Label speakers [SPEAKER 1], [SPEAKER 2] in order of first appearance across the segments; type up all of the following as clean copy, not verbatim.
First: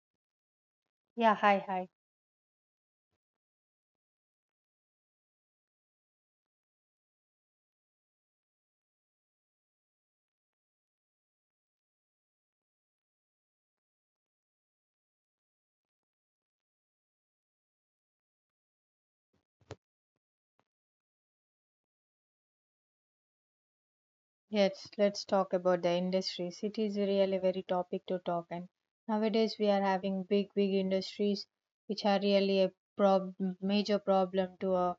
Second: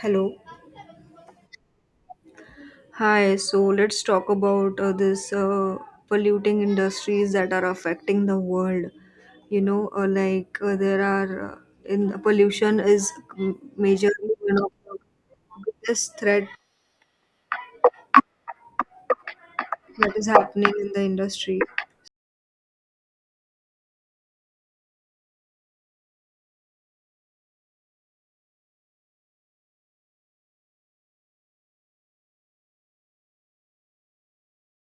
[SPEAKER 1] Hello.
[SPEAKER 2] Yeah, hi, hi.
[SPEAKER 1] Hi, so let's talk about this polluting industries that are affecting the world. You know, like there are In pollution is majorly one of the biggest threat that is happening in the industry.
[SPEAKER 2] Yes, let's talk about the industries. It is really very topic to talk, and nowadays we are having big industries which are really a prob- major problem to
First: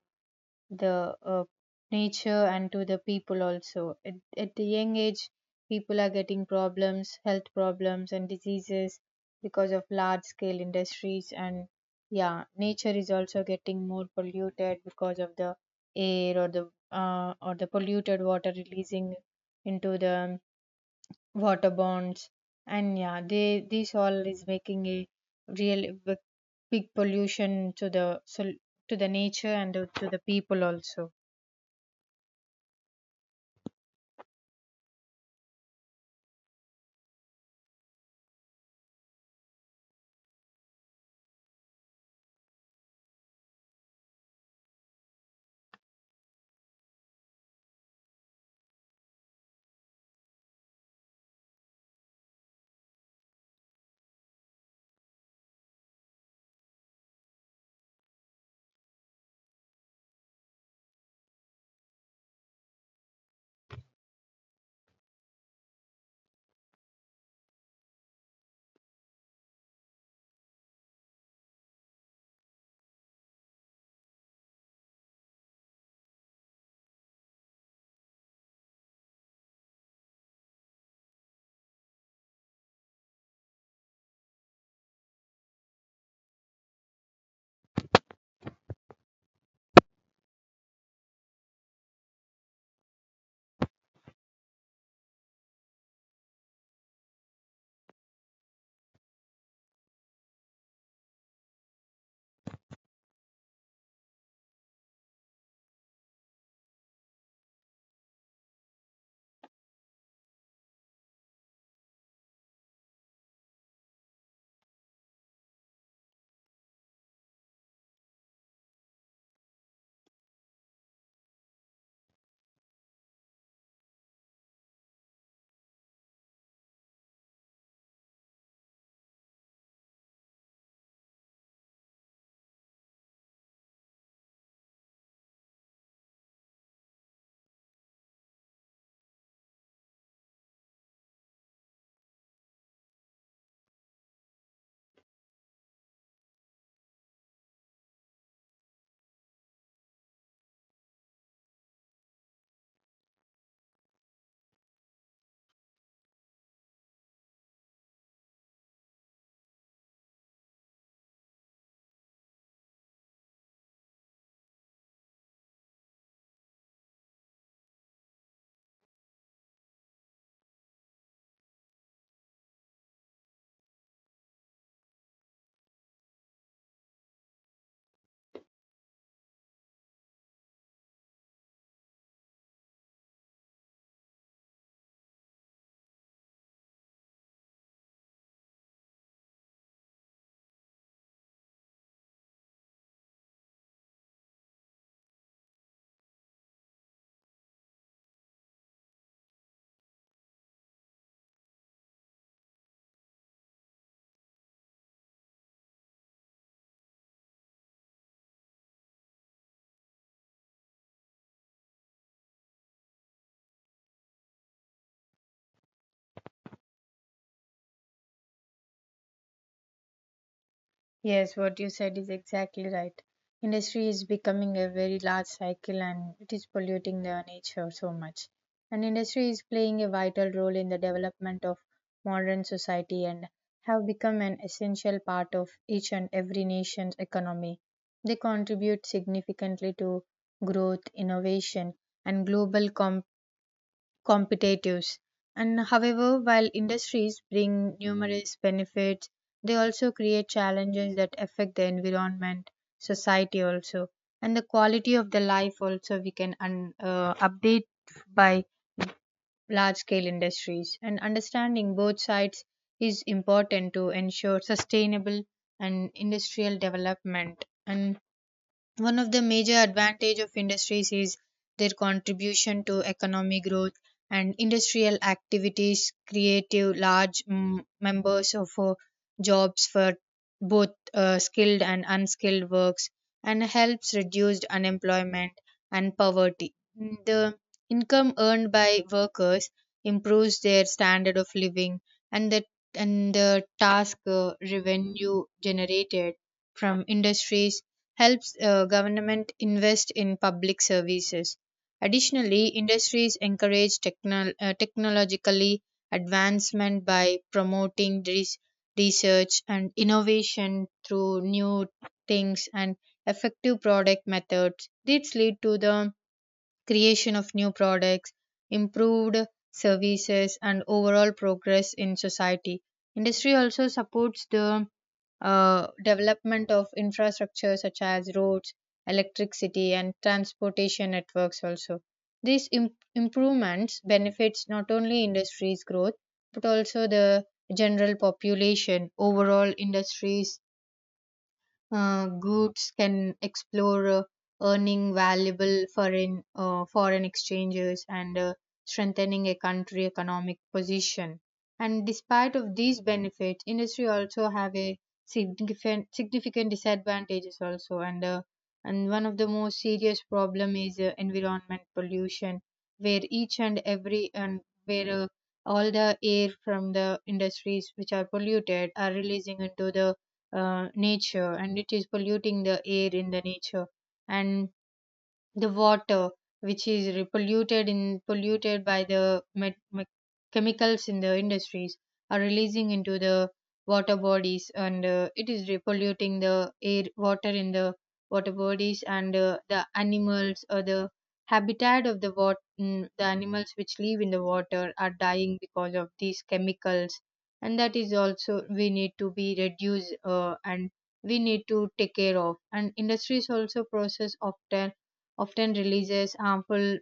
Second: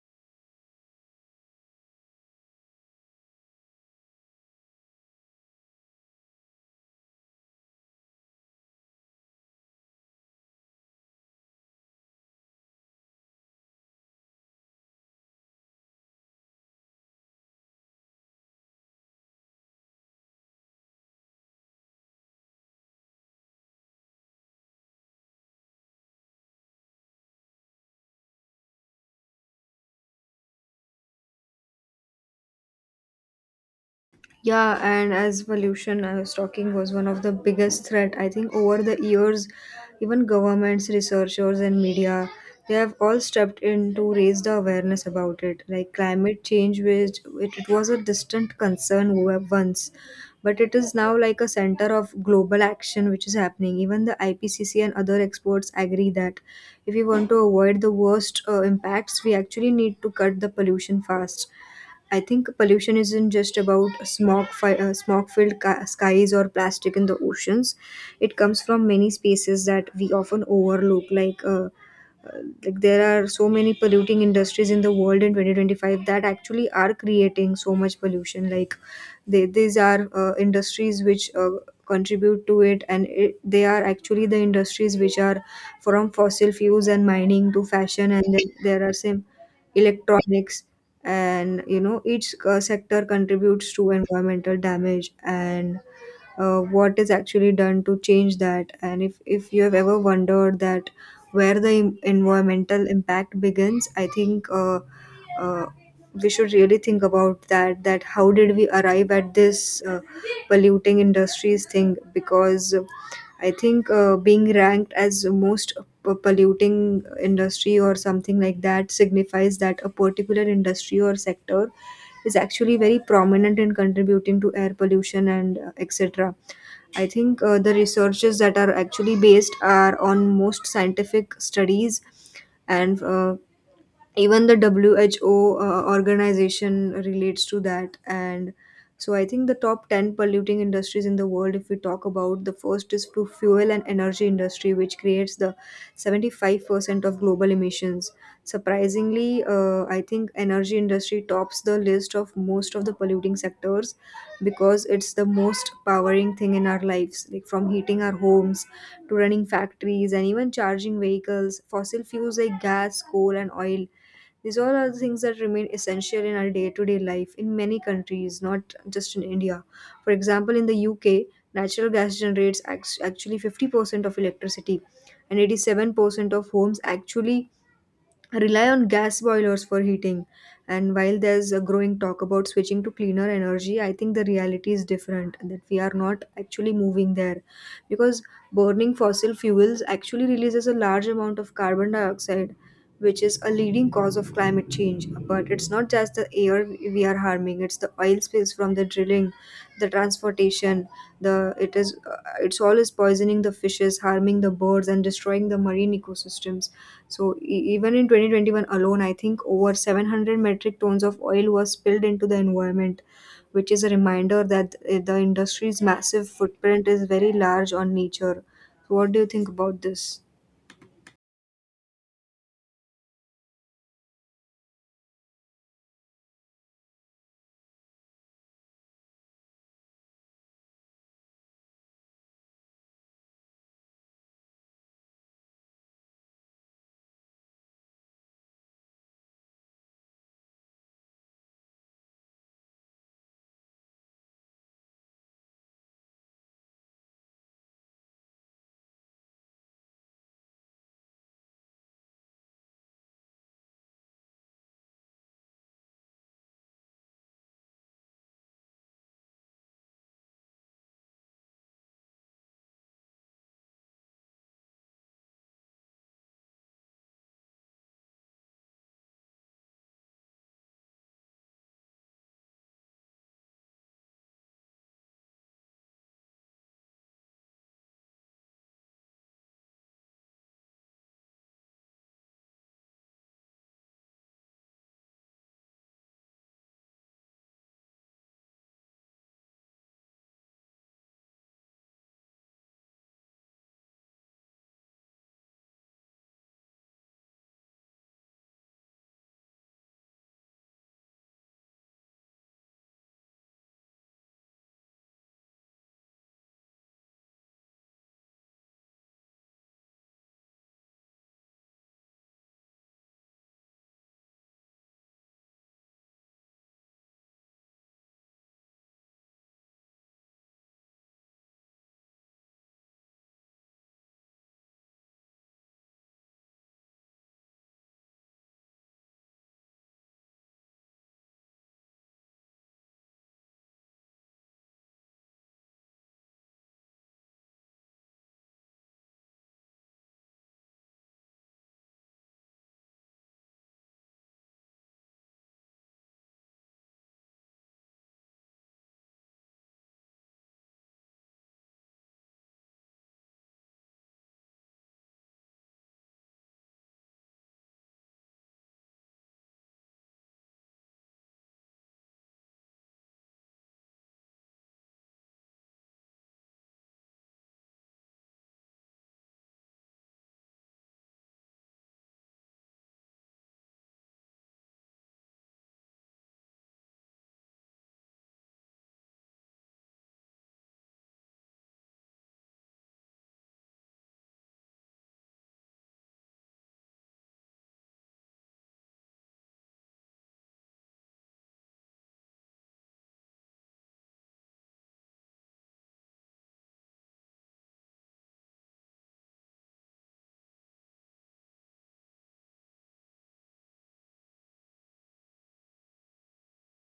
[SPEAKER 2] the nature and to the people also. At the young age people are getting problems, health problems and diseases because of large scale industries. And yeah, nature is also getting more polluted because of the air or the polluted water releasing into the water bonds. And yeah, they this all is making a real big pollution to the to the nature and to the people also.
[SPEAKER 1] Yeah, and as pollution I was talking was one of the biggest threat. I think over the years, even governments, researchers, and media, they have all stepped in to raise the awareness about it. Like climate change, which it was a distant concern once, but it is now like a center of global action which is happening. Even the IPCC and other experts agree that if we want to avoid the worst impacts, we actually need to cut the pollution fast. I think pollution isn't just about smog, smog-filled skies or plastic in the oceans. It comes from many spaces that we often overlook, like there are so many polluting industries in the world in 2025 that actually are creating so much pollution like these are industries which contribute to it and they are actually the industries which are from fossil fuels and mining to fashion, and then there are some electronics. And you know each sector contributes to environmental damage and what is actually done to change that. And if you have ever wondered that where the environmental impact begins, I think uh, we should really think about that, that how did we arrive at this polluting industries thing. Because I think being ranked as most polluting industry or something like that signifies that a particular industry or sector is actually very prominent in contributing to air pollution and etc. I think the researches that are actually based are on most scientific studies, and even the WHO organization relates to that. And so I think the top 10 polluting industries in the world, if we talk about, the first is to fuel and energy industry, which creates the 75% of global emissions. Surprisingly I think energy industry tops the list of most of the polluting sectors because it's the most powering thing in our lives, like from heating our homes to running factories and even charging vehicles. Fossil fuels like gas, coal, and oil, these all are the things that remain essential in our day to day life in many countries, not just in India. For example, in the UK, natural gas generates actually 50% of electricity and 87% of homes actually rely on gas boilers for heating. And while there's a growing talk about switching to cleaner energy, I think the reality is different, that we are not actually moving there, because burning fossil fuels actually releases a large amount of carbon dioxide, which is a leading cause of climate change. But it's not just the air we are harming, it's the oil spills from the drilling, the transportation, the it is it's always poisoning the fishes, harming the birds, and destroying the marine ecosystems. So, even in 2021 alone, I think over 700 metric tons of oil was spilled into the environment, which is a reminder that the industry's massive footprint is very large on nature. So, what do you think about this?
[SPEAKER 2] Yes, what you said is exactly right. Industry is becoming a very large cycle and it is polluting the nature so much. And industry is playing a vital role in the development of modern society and have become an essential part of each and every nation's economy. They contribute significantly to growth, innovation, and global competitiveness competitives. And however, while industries bring numerous benefits, they also create challenges that affect the environment, society also, and the quality of the life also. We can update by large scale industries, and understanding both sides is important to ensure sustainable and industrial development. And one of the major advantage of industries is their contribution to economic growth, and industrial activities create a large members of jobs for both skilled and unskilled works, and helps reduce unemployment and poverty. The income earned by workers improves their standard of living, and the and the task revenue generated from industries helps government invest in public services. Additionally, industries encourage technologically advancement by promoting research and innovation through new things and effective product methods. These lead to the creation of new products, improved services, and overall progress in society. Industry also supports the development of infrastructure such as roads, electricity, and transportation networks also. These improvements benefits not only industry's growth but also the general population. Overall, industries groups can explore earning valuable foreign exchanges and strengthening a country economic position. And despite of these benefits, industry also have a significant disadvantages also. And and one of the most serious problem is environment pollution, where each and every and where all the air from the industries which are polluted are releasing into the nature and it is polluting the air in the nature. And the water which is polluted in polluted by the chemicals in the industries are releasing into the water bodies, and it is polluting the air water in the water bodies. And the animals or the habitat of the water, the animals which live in the water are dying because of these chemicals, and that is also we need to be reduced and we need to take care of. And industries also process often releases harmful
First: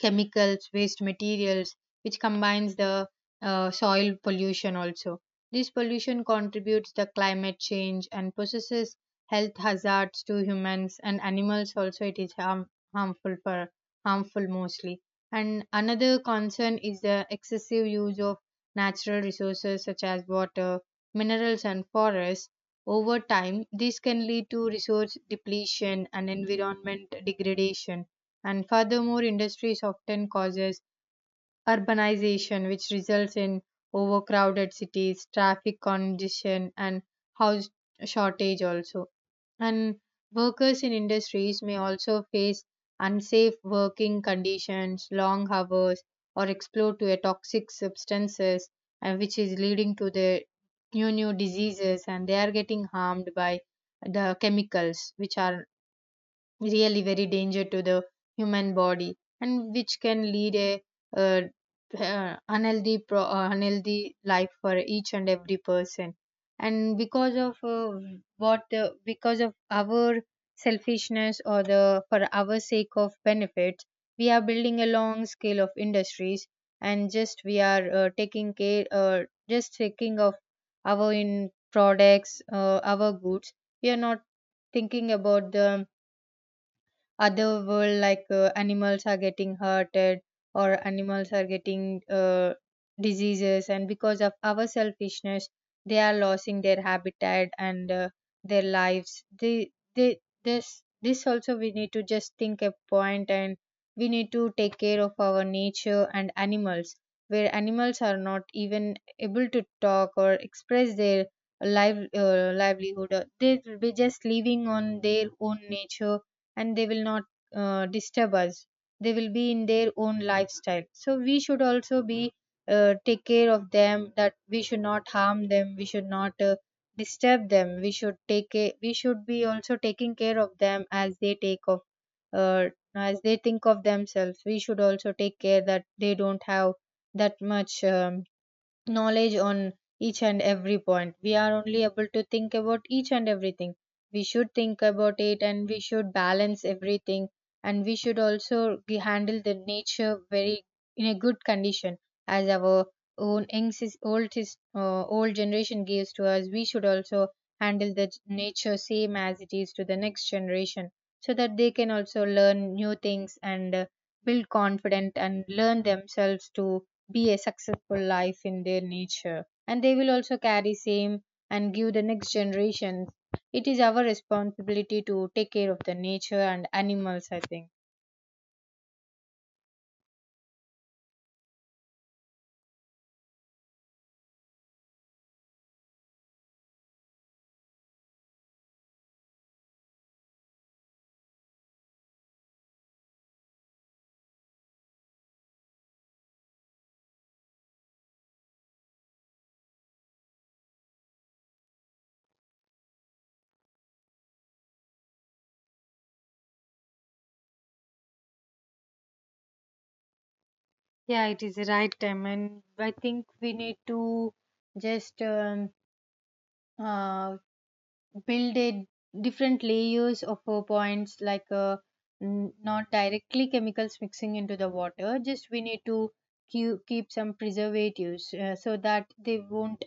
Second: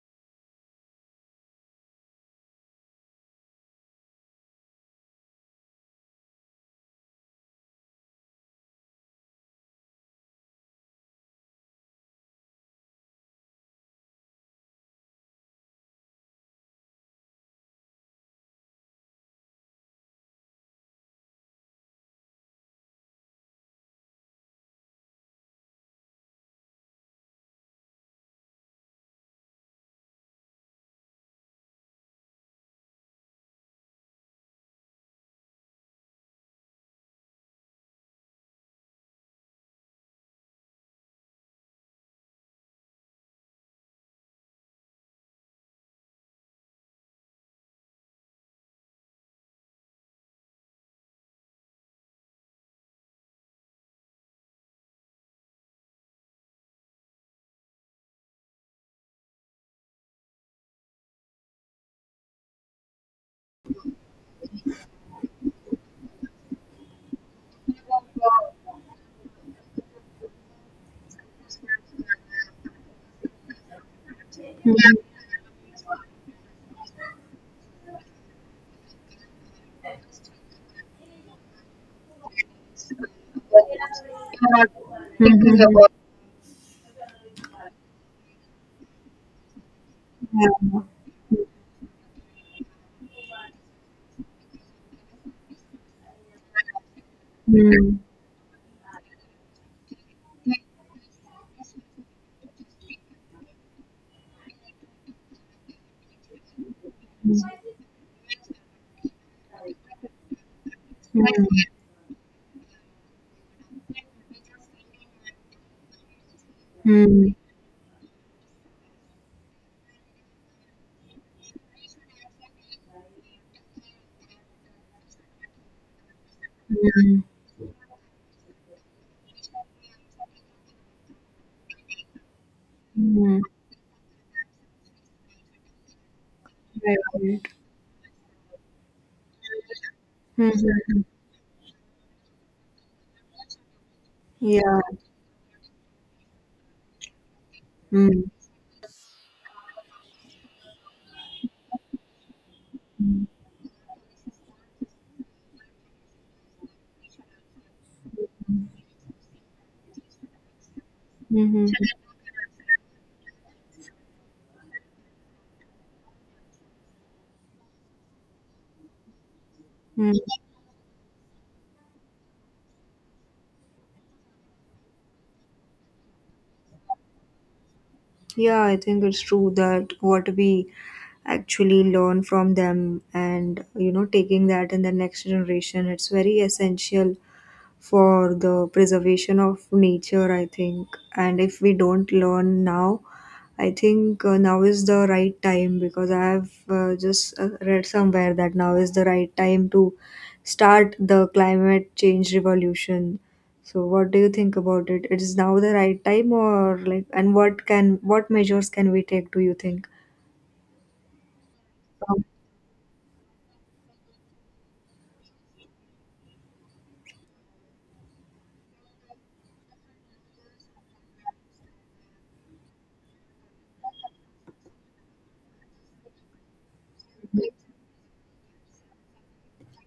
[SPEAKER 2] chemicals, waste materials, which combines the soil pollution also. This pollution contributes to climate change and possesses health hazards to humans and animals also. It is harmful for harmful mostly. And another concern is the excessive use of natural resources such as water, minerals and forests. Over time this can lead to resource depletion and environment degradation. And furthermore, industries often causes urbanization, which results in overcrowded cities, traffic congestion, and house shortage also. And workers in industries may also face unsafe working conditions, long hours, or exposure to a toxic substances, and which is leading to the new diseases, and they are getting harmed by the chemicals which are really very danger to the human body, and which can lead a uh, unhealthy unhealthy life for each and every person. And because of what because of our selfishness or the for our sake of benefits, we are building a long scale of industries, and just we are taking care just taking of our in products our goods. We are not thinking about the
[SPEAKER 1] Mhm.
[SPEAKER 2] other world, like animals are getting hurted or animals are getting diseases, and because of our selfishness they are losing their habitat and their lives. They this also we need to just think a point, and we need to take care of our nature and animals, where animals are not even able to talk or express
[SPEAKER 1] Yeah.
[SPEAKER 2] their livelihood. They will be just living on their own nature and they will
[SPEAKER 1] Mm. Mm.
[SPEAKER 2] not
[SPEAKER 1] Mm.
[SPEAKER 2] disturb us. They will be in their own lifestyle, so we should also be take care of them, that we should not harm them, we should not
[SPEAKER 1] Mm.
[SPEAKER 2] disturb them. We should take care, we should be also taking care of them as they take of uh, as
[SPEAKER 1] Mm.
[SPEAKER 2] they
[SPEAKER 1] Mm.
[SPEAKER 2] think of themselves. We should also take care that they don't have that
[SPEAKER 1] Right.
[SPEAKER 2] much knowledge on each and every
[SPEAKER 1] Mhm.
[SPEAKER 2] point. We are only able to think about each and everything. We should
[SPEAKER 1] Yeah.
[SPEAKER 2] think about it and we should balance everything, and we should
[SPEAKER 1] Mm.
[SPEAKER 2] also handle the nature very in a good condition, as our own young old old generation gives to us. We should also handle the nature same as it is to the next generation, so that
[SPEAKER 1] Mm-hmm.
[SPEAKER 2] they can also learn new things and build confident and learn themselves to be a successful life in their nature, and they will
[SPEAKER 1] Mm.
[SPEAKER 2] also carry same and give the next generation. It is our responsibility to take care of the nature and animals, I think.
[SPEAKER 1] Yeah, I think it's true that what we actually learn from them, and you know taking that in the next generation, it's very essential for the preservation of nature, I think. And if we don't learn now, I think now is the right time, because I have just read somewhere that now is the right time to start the climate change revolution. So, what do you think about it? It is now the right time, or like, and what can what measures can we take? Do you think?
[SPEAKER 2] Yeah, it is the right time, and I think we need to just uh, build a different layers of points, like n- not directly chemicals mixing into the water. Just we need to keep some preservatives so that they won't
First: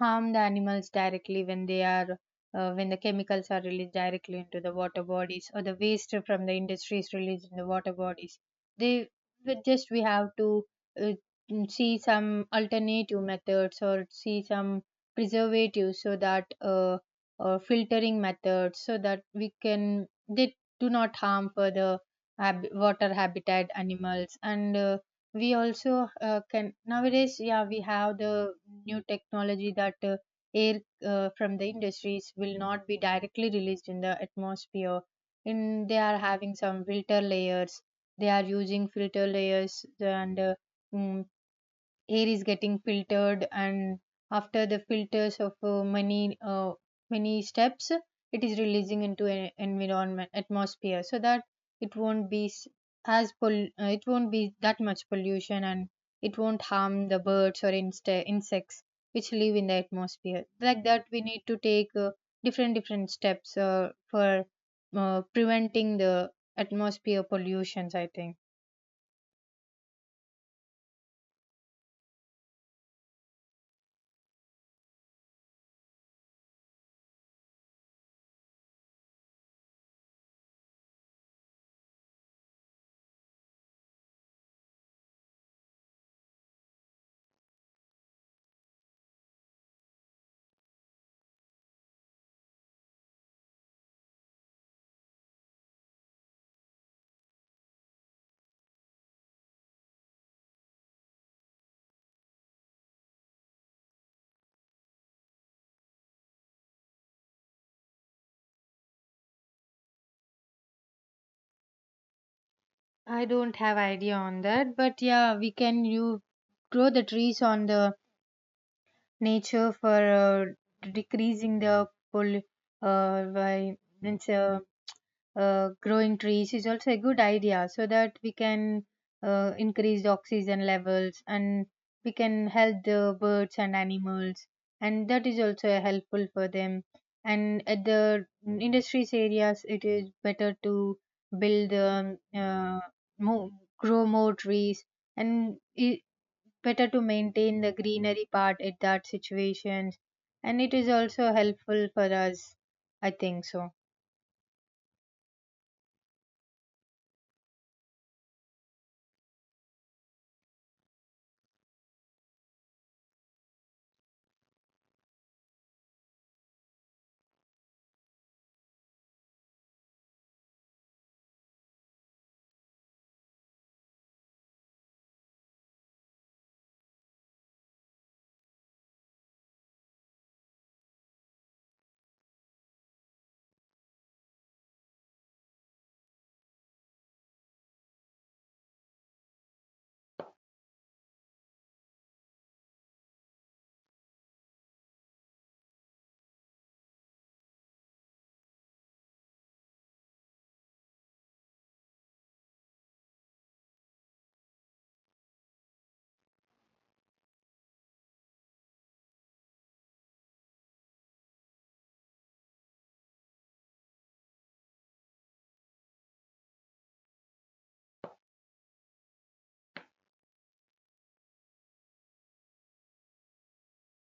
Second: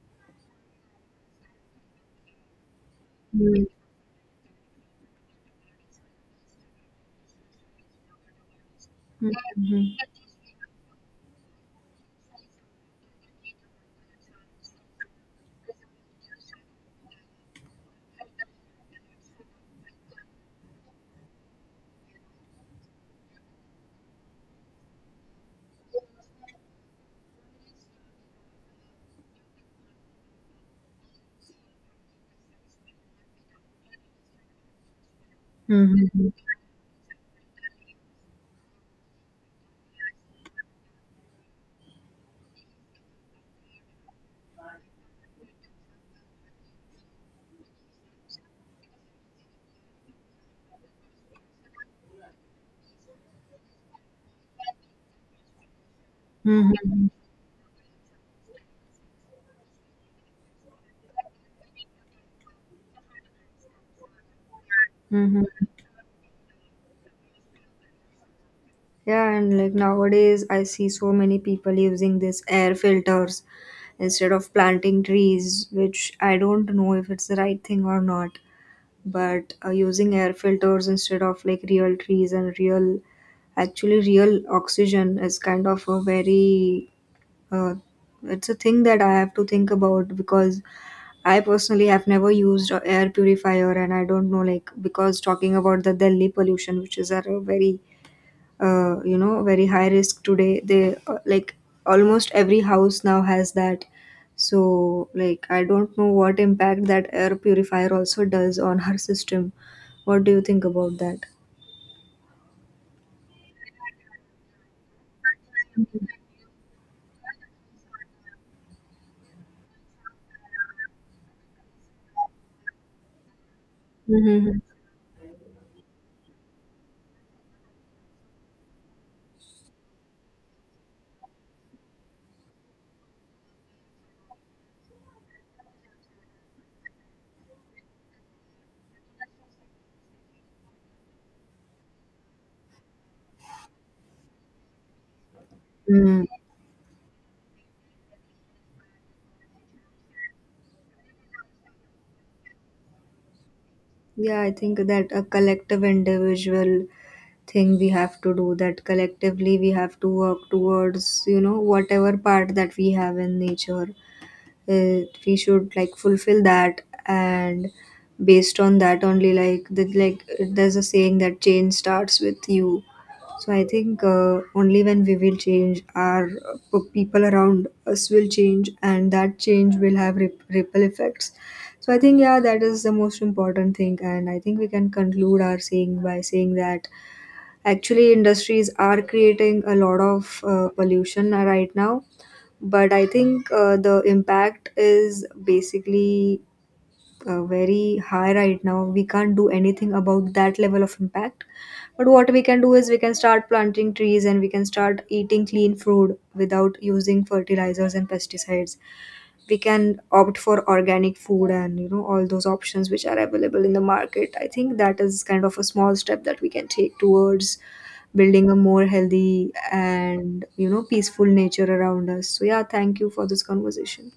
[SPEAKER 2] harm the animals directly when they are when the chemicals are
[SPEAKER 1] Mhm.
[SPEAKER 2] released directly into the water bodies or the waste from the industries released in the water bodies. They we just
[SPEAKER 1] Mhm.
[SPEAKER 2] we have to uh, see some alternative methods or see some preservatives so that or filtering methods, so that we can they do not harm further water habitat animals. And we also can nowadays, yeah, we have the new technology that air from the industries will not be directly released in the atmosphere. In they
[SPEAKER 1] Mhm.
[SPEAKER 2] are
[SPEAKER 1] Mhm.
[SPEAKER 2] having some filter layers, they are using filter layers and mm, air is getting filtered, and after the filters of many steps it is releasing into an environment atmosphere, so that it won't be it won't be that much pollution and it won't
[SPEAKER 1] Mhm.
[SPEAKER 2] harm the birds or insects which live in the atmosphere. Like that we need to take different steps for
[SPEAKER 1] Mhm.
[SPEAKER 2] preventing the atmosphere pollutions, I think.
[SPEAKER 1] Yeah, and like nowadays, I see so many people using this air filters instead of planting trees, which I don't know if it's the right thing or not. But using air filters instead of like real trees and real, actually real oxygen is kind of a very, uh, it's a thing that I have to think about, because I personally have never used a air purifier, and I don't know, like, because talking about the Delhi pollution, which is at a very very high risk today. They like almost every house now has that. So like I don't know what impact that air purifier also does on her system. What do you think about that?
[SPEAKER 2] I don't have idea on that, but yeah, we can you grow the trees on the nature for decreasing the poll by means
[SPEAKER 1] Mm-hmm.
[SPEAKER 2] growing trees is also a good idea, so that we can increase the oxygen levels and we can help the birds and animals, and that is also a helpful for them. And at the industries areas it is better to build more, grow more trees, and it,
[SPEAKER 1] Mm.
[SPEAKER 2] better to maintain the greenery part at that situations, and it is also helpful for us, I think so.
[SPEAKER 1] Yeah, I think that a collective individual thing we have to do, that collectively we have to work towards you know whatever part that we have in nature. uh, we should like fulfill that, and based on that only, like there's a saying that change starts with you. So I think only when we will change our people around us will change, and that change will have ripple effects. So I think, yeah, that is the most important thing, and I think we can conclude our saying by saying that actually industries are creating a lot of pollution right now, but I think the impact is basically very high right now. We can't do anything about that level of impact. But what we can do is we can start planting trees, and we can start eating clean food without using fertilizers and pesticides. We can opt for organic food, and you know all those options which are available in the market. I think that is kind of a small step that we can take towards building a more healthy and you know peaceful nature around us. So yeah, thank you for this conversation.